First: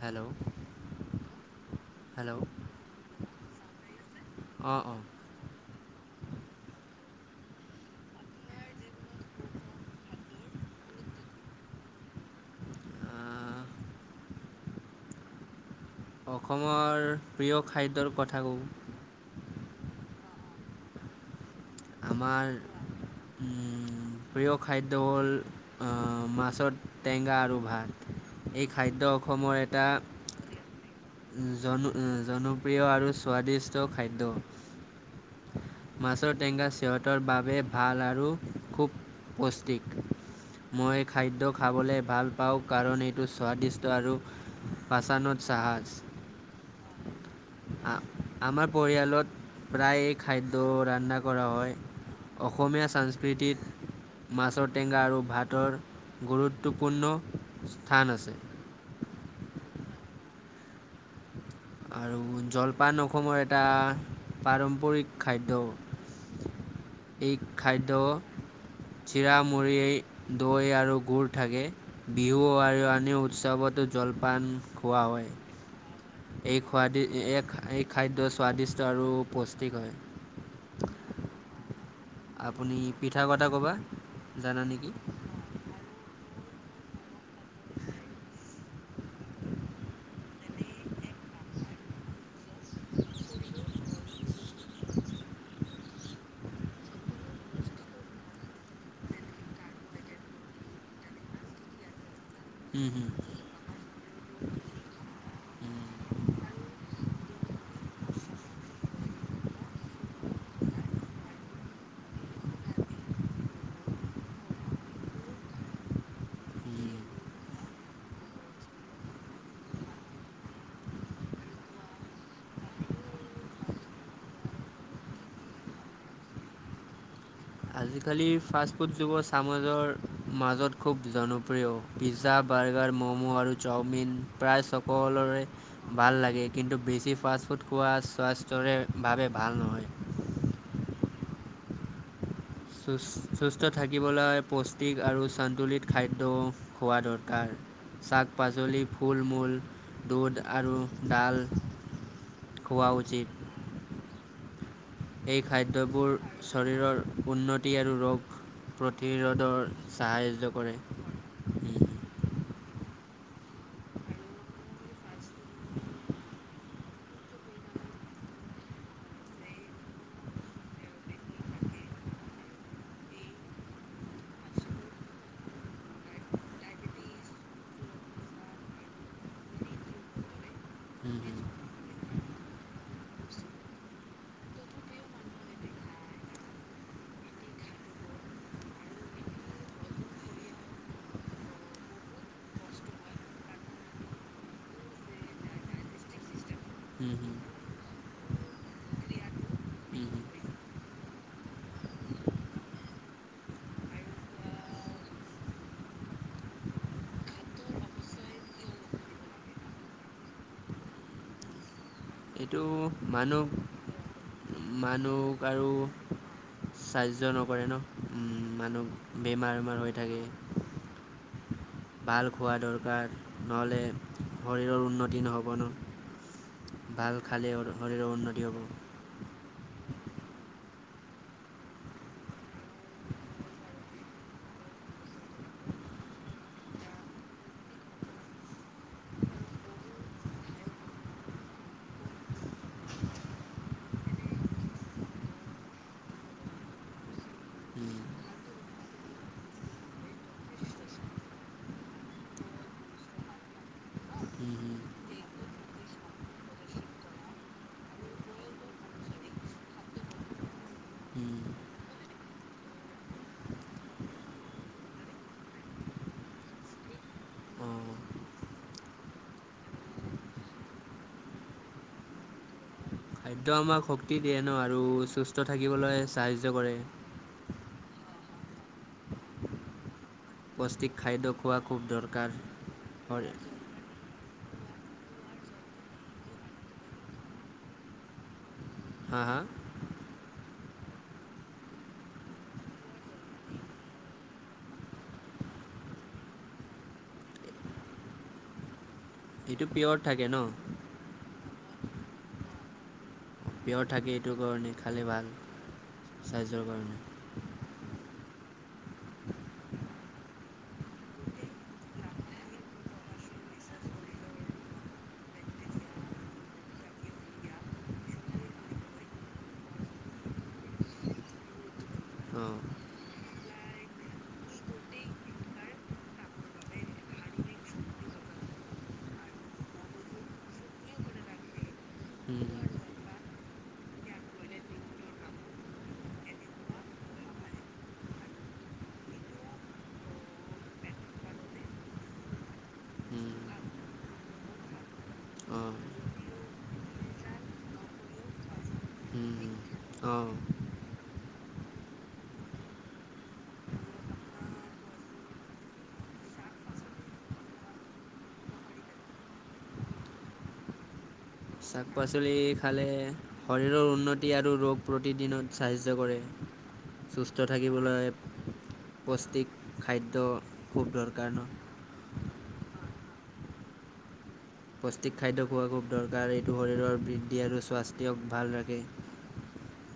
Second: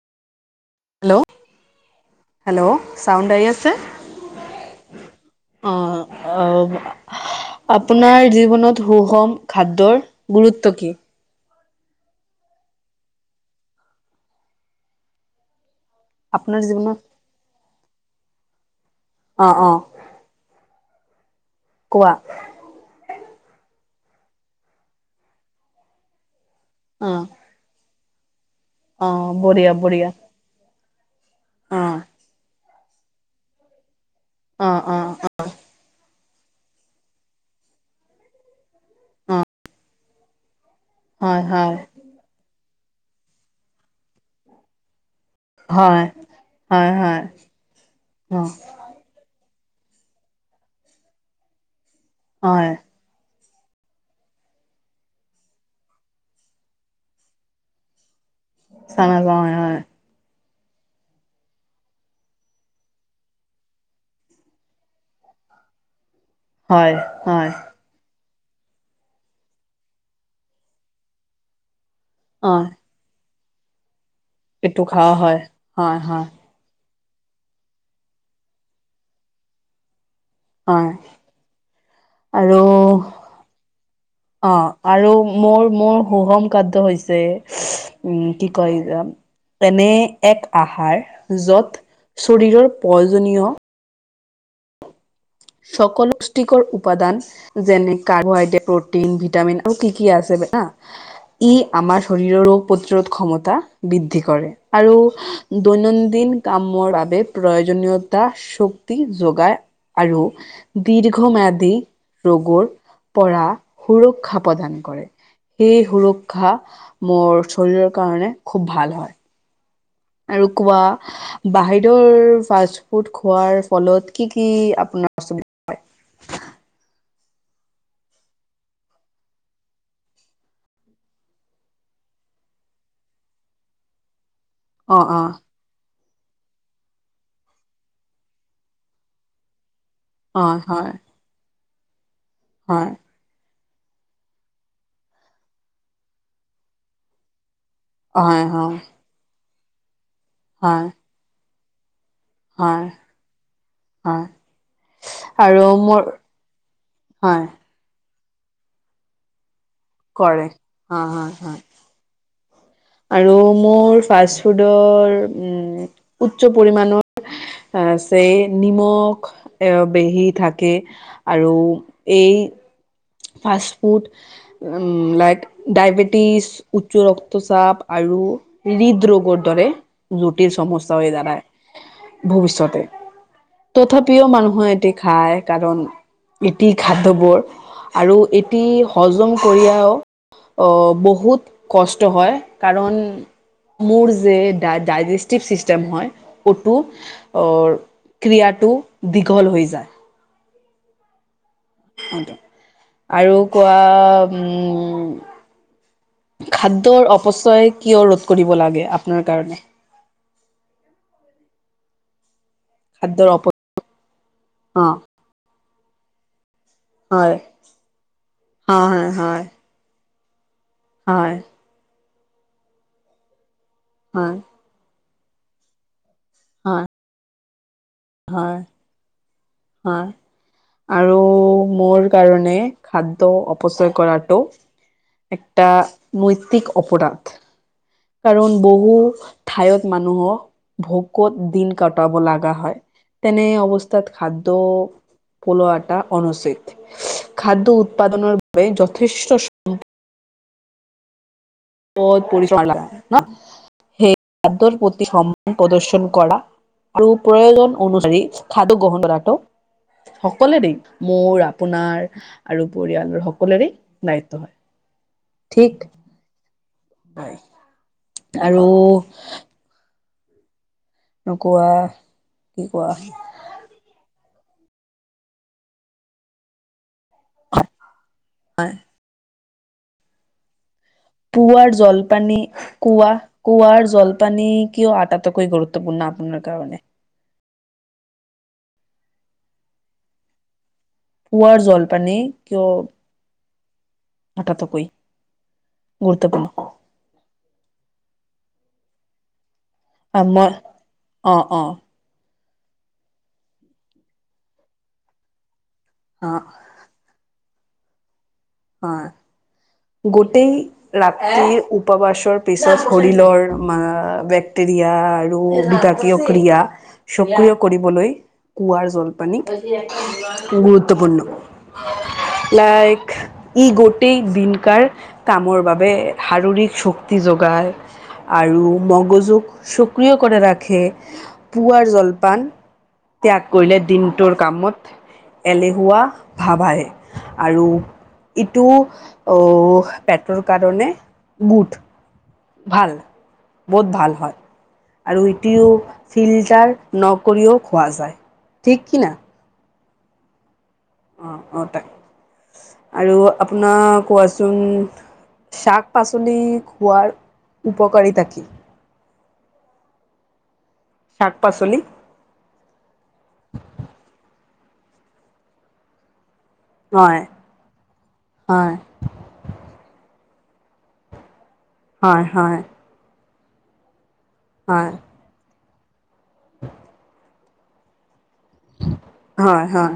Hello hello! ' Hello! চাউণ্ড আহি আছে অঁ অঁ অ, অ। আপোনাৰ জীৱনত সুষম খাদ্যৰ গুৰুত্ব কি? আহ! আপোনাৰ জীৱনত অসমৰ প্ৰিয় খাদ্যৰ কথা কওঁ অ, অ। কোৱা। আমাৰ ওম প্ৰিয় খাদ্য হ'ল অ মাছৰ অ', টেঙা আৰু ভাত। এই খাদ্য অ', অসমৰ বঢ়িয়া এটা বঢ়িয়া। জন অ'। জনপ্ৰিয় আৰু স্বাদিষ্ট খাদ্য। অ, অ, অ। মাছৰ টেঙা সিহঁতৰ বাবে ভাল আৰু খুব অ', পুষ্টিক। মই হয়, খাদ্য হয়, খাবলৈ ভাল পাওঁ কাৰণ এইটো স্বাদিষ্ট আৰু পাচানত চাহাজ হয়। হয়, হয়, আ অ', আমাৰ পৰিয়ালত প্ৰায়ে খাদ্য ৰান্ধা কৰা হয়। হয়, অসমীয়া সংস্কৃতিত মাছৰ টেঙা আৰু ভাতৰ গুৰুত্বপূৰ্ণ স্থান আছে। [unintelligible] আৰু জলপান অসমৰ এটা, পাৰম্পৰিক খাদ্য। হয়, এই হয়। খাদ্য চিৰা, মুৰি, দৈ আৰু গুৰ থাকে, বিহু আৰু আনি উৎসৱটো জলপান পেটু খোৱা হয়। হয়, হয়। এই, খোৱা দে এই, এই, খাদ্য স্বাদিষ্ট আৰু পুষ্টিক হয়। হয়। আপুনি আৰু পিঠা কথা ক'বা? অ জানা নেকি? আৰু মোৰ, মোৰ সুষম খাদ্য হৈছে উম, কি কয়? তেনে এক আহাৰ, য'ত শৰীৰৰ প্ৰয়োজনীয় সকলো পুষ্টিকৰ উপাদান যেনে, কাৰ্বহাইড্ৰেট, প্ৰটিন, ভিটামিন আৰু কি কি আছে জানা। ই আমাৰ শৰীৰৰ হুম হুম ৰোগ-প্ৰতিৰোধ ক্ষমতা বৃদ্ধি কৰে, আৰু দৈনন্দিন কামৰ বাবে প্ৰয়োজনীয়তা শক্তি যোগায়, আৰু দীৰ্ঘম্যাদী ৰোগৰ পৰা সুৰক্ষা প্ৰদান কৰে। এই সুৰক্ষা, মোৰ শৰীৰৰ কাৰণে খুব ভাল হয়। আৰু কোৱা। বাহিৰৰ ফাষ্ট-ফুড খোৱাৰ ফলত, কি কি আপোনাৰ পছন্দ? আজিকালি ফাষ্টফুড, যুৱ চামৰ মাজত খুব জনপ্ৰিয়। পিজ্জা, বাৰ্গাৰ, ম'ম' আৰু চাওমিন প্ৰায় অ অ সকলোৰে। ভাল লাগে, কিন্তু, বেছি ফাষ্ট-ফুড খোৱা স্বাস্থ্যৰে বাবে ভাল নহয়। হয়, হয়। সুচ সুস্থ থাকিবলৈ, পুষ্টিক আৰু সন্তুলিত খাদ্য খোৱা দৰকাৰ। হয় হয় শাক-পাচলি, ফুল-মূল, দুধ আৰু হয় হয় ডাল। হয়, খোৱা উচিত হয়। এই আৰু মোৰ খাদ্যবোৰ, শৰীৰৰ হয় উন্নতি আৰু ৰোগ প্ৰতিৰোধৰ সাহায্য কৰে। হয় হয় হয় আৰু মোৰ ফাষ্ট-ফুডৰ উম, উচ্চ পৰিমণৰ আহ চে নিমখ এ বেহি থাকে। আৰু এই। ফাষ্টফুড [unintelligible] ডায়েবেটিছ, উচ্চ ৰক্তচাপ আৰু হৃদৰোগৰ দৰে জটিল সমস্যা হৈ উম, হুম। জানাই ভৱিষ্যতে। তথাপিও মানুহে এটি খায়, কাৰণ এটি খাদ্যবোৰ আৰু এটি হজম কৰিয়াও অ', বহুত কষ্ট হয়, কাৰণ মোৰ যে ডাই ডাইজেষ্টিভ চিষ্টেম হয়, ক'তো উম, হুম, অৰ, ক্ৰিয়াটো বিকল হৈ যায়। উম, হুম। আৰু কোৱা, উম। খাদ্যৰ অপচয় কিয়, ৰোধ কৰিব লাগে আপোনাৰ কাৰণে? এইটো খাদ্যৰ অপ মানুহ, অ' মানুক আৰু সাহায্য হয় নকৰে ন, হয় মানুহ হয় বেমাৰ, বেমাৰ হৈ থাকে। হয়। ভাল খোৱা দৰকাৰ, নহ'লে হয় শৰীৰৰ উন্নত তি নহ'ব ন! হয় ভাল খালে শৰীৰৰ উন্নতি হয় হ'ব। হয়। আৰু মোৰ কাৰণে খাদ্য অপচয় কৰাটো একটা নৈতিক অপৰাধ। কাৰণ বহু ঠাইত মানুহক ভোকত দিন কটাব লগা হয়। তেনে অৱস্থাত খাদ্য পলোৱাতা অনুচিত। খাদ্য উম, উৎপাদনৰ বাবে যথেষ্ট উম, [unintelligible] আৰু প্ৰয়োজন অনুসাৰী খাদ্য গ্ৰহণ কৰাটো সকলোৱে দেই, হুম, উম, মোৰ, আপোনাৰ আৰু পৰিয়ালৰ সকলোৰে দায়িত্ব হয়। ঠিক অ'। আৰু নোকোৱা কি কোৱা? খাদ্য আমাক শক্তি দিয়ে ন, আৰু সুস্থ থাকিবলৈ সাহায্য কৰে। [unintelligible] পৌষ্টিক খাদ্য খোৱা পুৱাৰ খুব দৰকাৰ। জল-পানী, শৰী- কুৱা-কুঁৱাৰ জলপানী কিয় আটাটোকৈ গুৰুত্বপূৰ্ণ আপোনালোকৰ কাৰণে? হা! হা! পুৱাৰ জলপানেই কিয় আটাতোকৈ গুৰুত্বপূৰ্ণ। এইটো পিয়ৰ থাকে ন? [unintelligible] অঁ, অঁ। পিয়ৰ থাকে, এইটোৰ কাৰণে খালে ভাল অ স্বাস্থ্যৰ কাৰণে। অ, গোটেই ৰাতি উপবাসৰ পিছত [unintelligible] [unintelligible] সক্ৰিয় কৰিবলৈ কুঁৱাৰ জলপানী গুৰুত্বপূৰ্ণ। অঁ লাইক ই গোটেই দিনকাৰ কামৰ বাবে শাৰীৰিক শক্তি যোগায়। আৰু মগজুক সক্ৰিয় কৰে ৰাখে, পুৱাৰ জলপান ত্যাগ কৰিলে দিনটোৰ কামত এলেহুৱা ভাৱ আহে, আৰু ইটো অ, পেটৰ কাৰণে গোট ভাল, বহুত ভাল হয়। আৰু ইটোও অঁ ফিল্টাৰ নকৰিও খোৱা যায়, ঠিক কি না! অঁ অঁ, অঁ, তাকে, আৰু আপোনাৰ কোৱাচোন শাক-পাচলি খোৱাৰ উপকাৰিতা কি? শাক-পাচলি! শাক পাচলি খালে শৰীৰৰ উন্নতি আৰু ৰোগ প্ৰতিদিনত সাহাৰ্য্য কৰে। হয় সুস্থ থাকিবলৈ হয় পুষ্টিক খাদ্য খুব দৰকাৰ ন! হয়, হয়। হয়। পৌষ্টিক খাদ্য খোৱা খুব দৰকাৰ এইটো শৰীৰৰ বৃদ্ধি আৰু স্বাস্থ্যক ভাল ৰাখ হয়-হয়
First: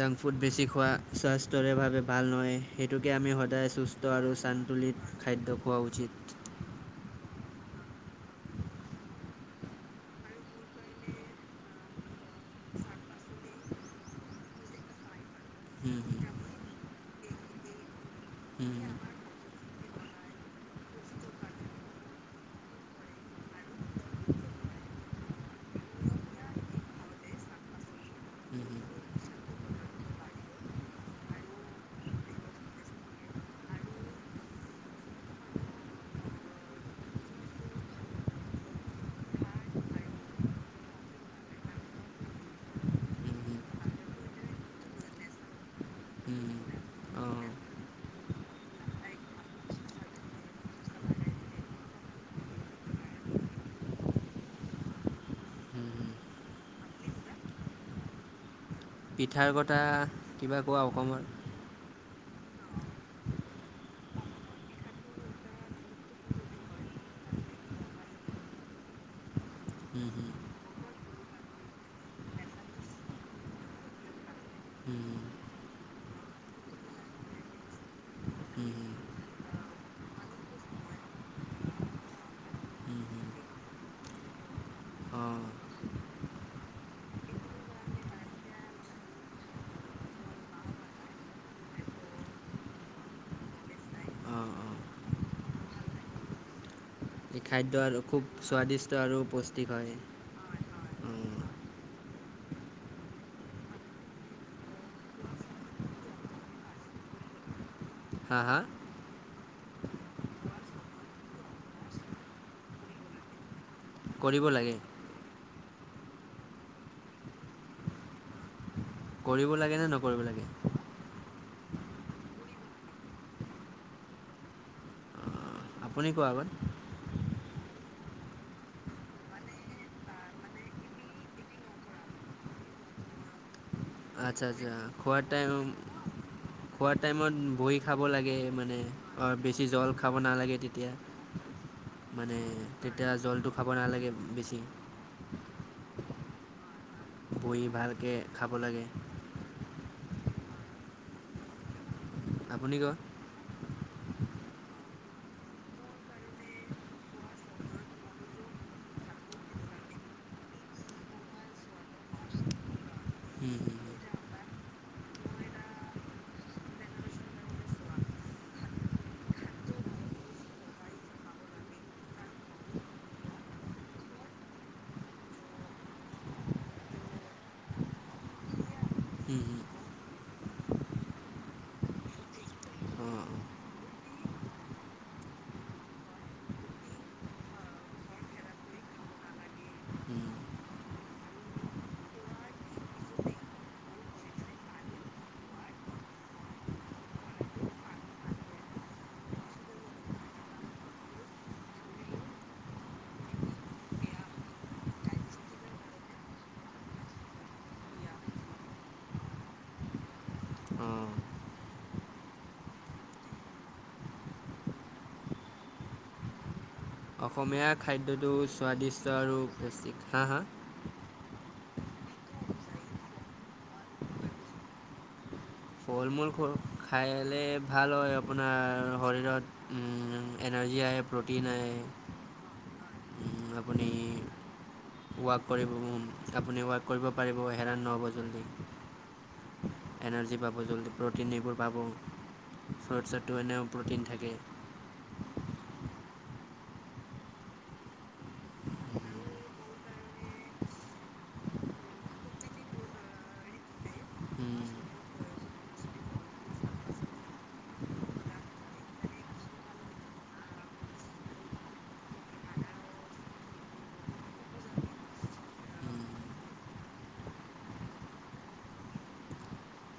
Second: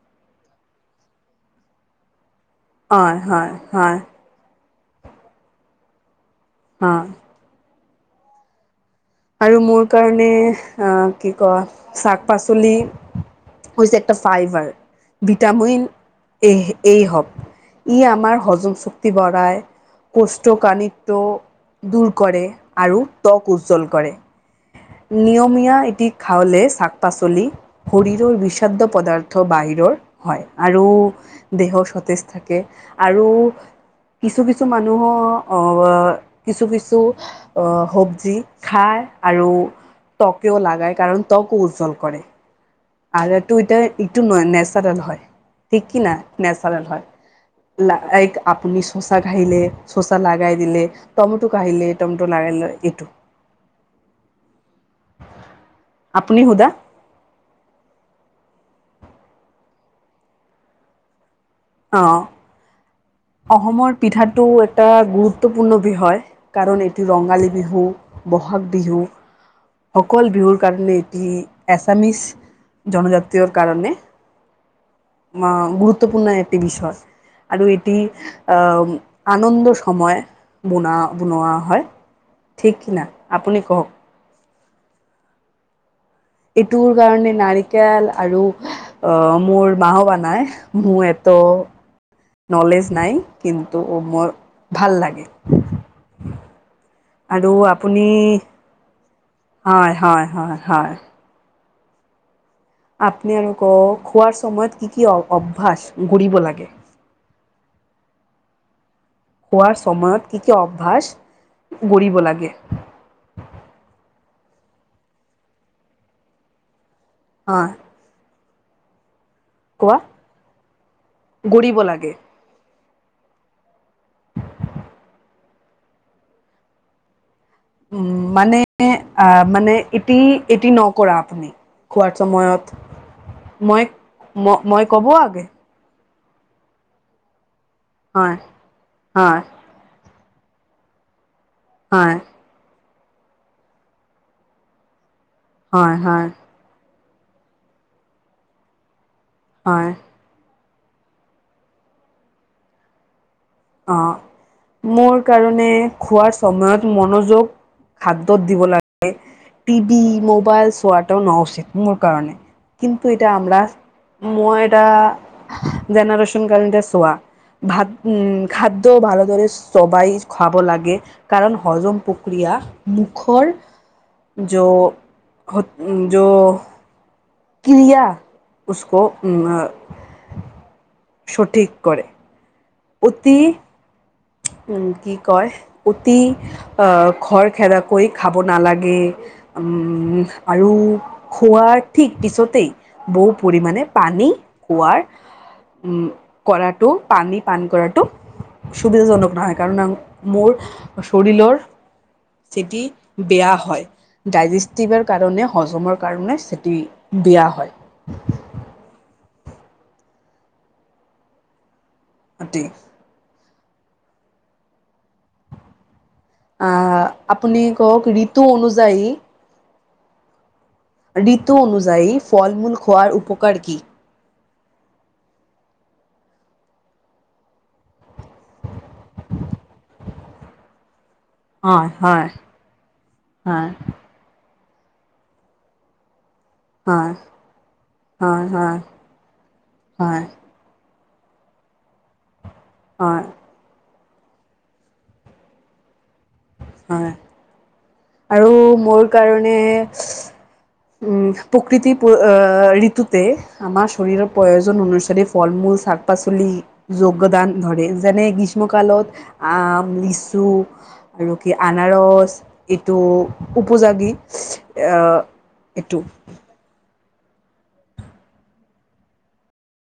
জাংক ফুড বেছি খোৱা স্বাস্থ্যৰেভাৱে ভাল নহয়। সেইটোকে হয় আমি হয় সদায় হয় সুস্থ আৰু চান্তুলিত খাদ্য খোৱা উচিত। অ, আৰু মোৰ কাৰণে আ কি কয় চাক-পাচলি হৈছে একটা ফাইবাৰ ভিটামিন উচিত এহ এ' হওক। ই আমাৰ হজম চক্তি বৰাই। কুষ্ঠ কাণিতক দূৰ কৰে আৰু ত্বক উজ্জ্বল কৰে। নিয়মীয়া এটি খাওঁলে চাক-পাচলি শৰীৰৰ উম, উম, বিষাদ্য পদাৰ্থ বাহিৰৰ হয় আৰু দেহো চতেজ থাকে আৰু কিছু কিছু মানুহৰ অ কিছু কিছু অ হবজি খায় আৰু ট্বকেও লাগায় কাৰণ ত্কো উজ্জ্বল কৰে। আৰু এইটো এতিয়া ইটো নেচাৰেল হয় ঠিক কি না উম, উম, নেচাৰেল হয় অঁ। লাইক আপুনি চচা ঘাইলে চচা লগাই দিলে টমেটো কাহিলে টমেটটো লাগাই ল এইটো উম, উম। আপুনি সুদা পিঠাৰ কটা কিবা কোৱা অকমান। অঁ, অসমৰ পিঠাটো এটা গুৰুত্বপূৰ্ণ বিষয়। কাৰণ এইটো ৰঙালী বিহু বহাগ বিহু উম, অকল হুম, বিহুৰ কাৰণে এটি এছামিছ জনজাতীয়ৰ কাৰণে উম, অ গুৰুত্বপূৰ্ণ এটি বিচয় আৰু এট এতি আ হুম, উম, হুম, আনন্দ সময় বোনা বনোৱা হয় ঠিক কি উম, না আপুনি কওক উম এইটোৰ কাৰণে নাৰিকেল আৰু আহ মোৰ মা হোবা বানাই মোৰ এ-ত নলেজ নাই কিন্তু মোৰ অঁ, অঁ। ভাল লাগে এই খাদ্য আৰু খুব স্বাদিষ্ট আৰু পুচ হয় হয় হয় হয় আপনি আৰু ক খোৱাৰ চময়ত কি কি অ অভ্যাস গৰিব লাগে হা হা খোৱাৰ চময়ত কি কি অভ্যাস গৰিব লাগে কৰিব লাগে হয় কৰিব লাগে নে নকৰিব লাগে গৰিব লাগে আপুনি‍ কোৱা আগত উম মানে আহ মানে এটি এটি নকৰা আপুনি খোৱাৰ চময়ত মই আচ্ছা আচ্ছা মই ক'ব খোৱাৰ আগে টাইম খোৱাৰ টাইমত বহি খাব লাগে হয় মানে অৰ হয় বেছি জল খাব নালাগে তেতিয়া হয়। মানে তেতিয়া জলটো খাব নালাগে বেছি। হয়, হয়। বহি ভালকে খাব লাগে। হয়। আপুনি ক অ' মোৰ কাৰণে খোৱাৰ সময়ত মনোযোগ খাদ্যত দিব লাগে। টভি মোবাইল চোৱাটোও ন উচিত মোৰ কাৰনে, কিন্তু এটা আমাৰ মই এটা জেনেৰেশ্যন কাৰণে এতিয়া চোৱা, ভাত উ খাদ্য ভালদৰে চোবাই খোৱাব লাগে। কাৰণ হজম প্ৰক্ৰিয়া মুখৰ য' য' ক্ৰিয়া উছক সঠিক কৰে। অঁ অঁ অতি উম, কি কয়, অতি আহ খৰ খেদ কৈ খাব নালাগে। অম আৰু খোৱাৰ ঠিক পিছতেই বহু পৰিমাণে পানী খোৱাৰ কৰাটো পানী পান কৰাটো সুবিধাজনক নহয়, কাৰণ মোৰ শৰীৰৰ চেতি বেয়া হয়। ডায়জেষ্টিভৰ কাৰণে হজমৰ কাৰনে চেতি বেয়া হয়। উম। অ' ঠিক অ'। অসমীয়া খাদ্যটো স্বাদদিষ্ট আৰু পৌষ্টিক, হাঁ হাঁ? ঋতু অনুুযায়ী ফল মূল খোৱাৰ উপকাৰ কি? ফল মূল খাইে ভাল হয়, আপোনাৰ শৰীৰত এনাৰ্জি আহে, প্ৰোটিন আহে হয় হয় হয় আপুনি ওৱাক কৰিব আপুনি ওৱাক কৰিব হয় পাৰিব হেৰাণ নহ'ব জল্দি, হয় হয় হয় এনাৰ্জি পাব। জল্দি প্ৰ'টিন এইবোৰ পাব, হয় ফ্ৰুটছতটো এনেও প্ৰ'টিন থাকেই। হয়। আৰু মোৰ কাৰণে প্ৰকৃতি পু ঋতুতে আমাৰ শৰীৰৰ প্ৰয়োজন অনুসৰি ফল মূল শাক পাচলি যোগদান ধৰে, যেনে গ্ৰীষ্মকালত আম লিচু আৰু কি আনাৰস এইটো উপযাগী। এইটো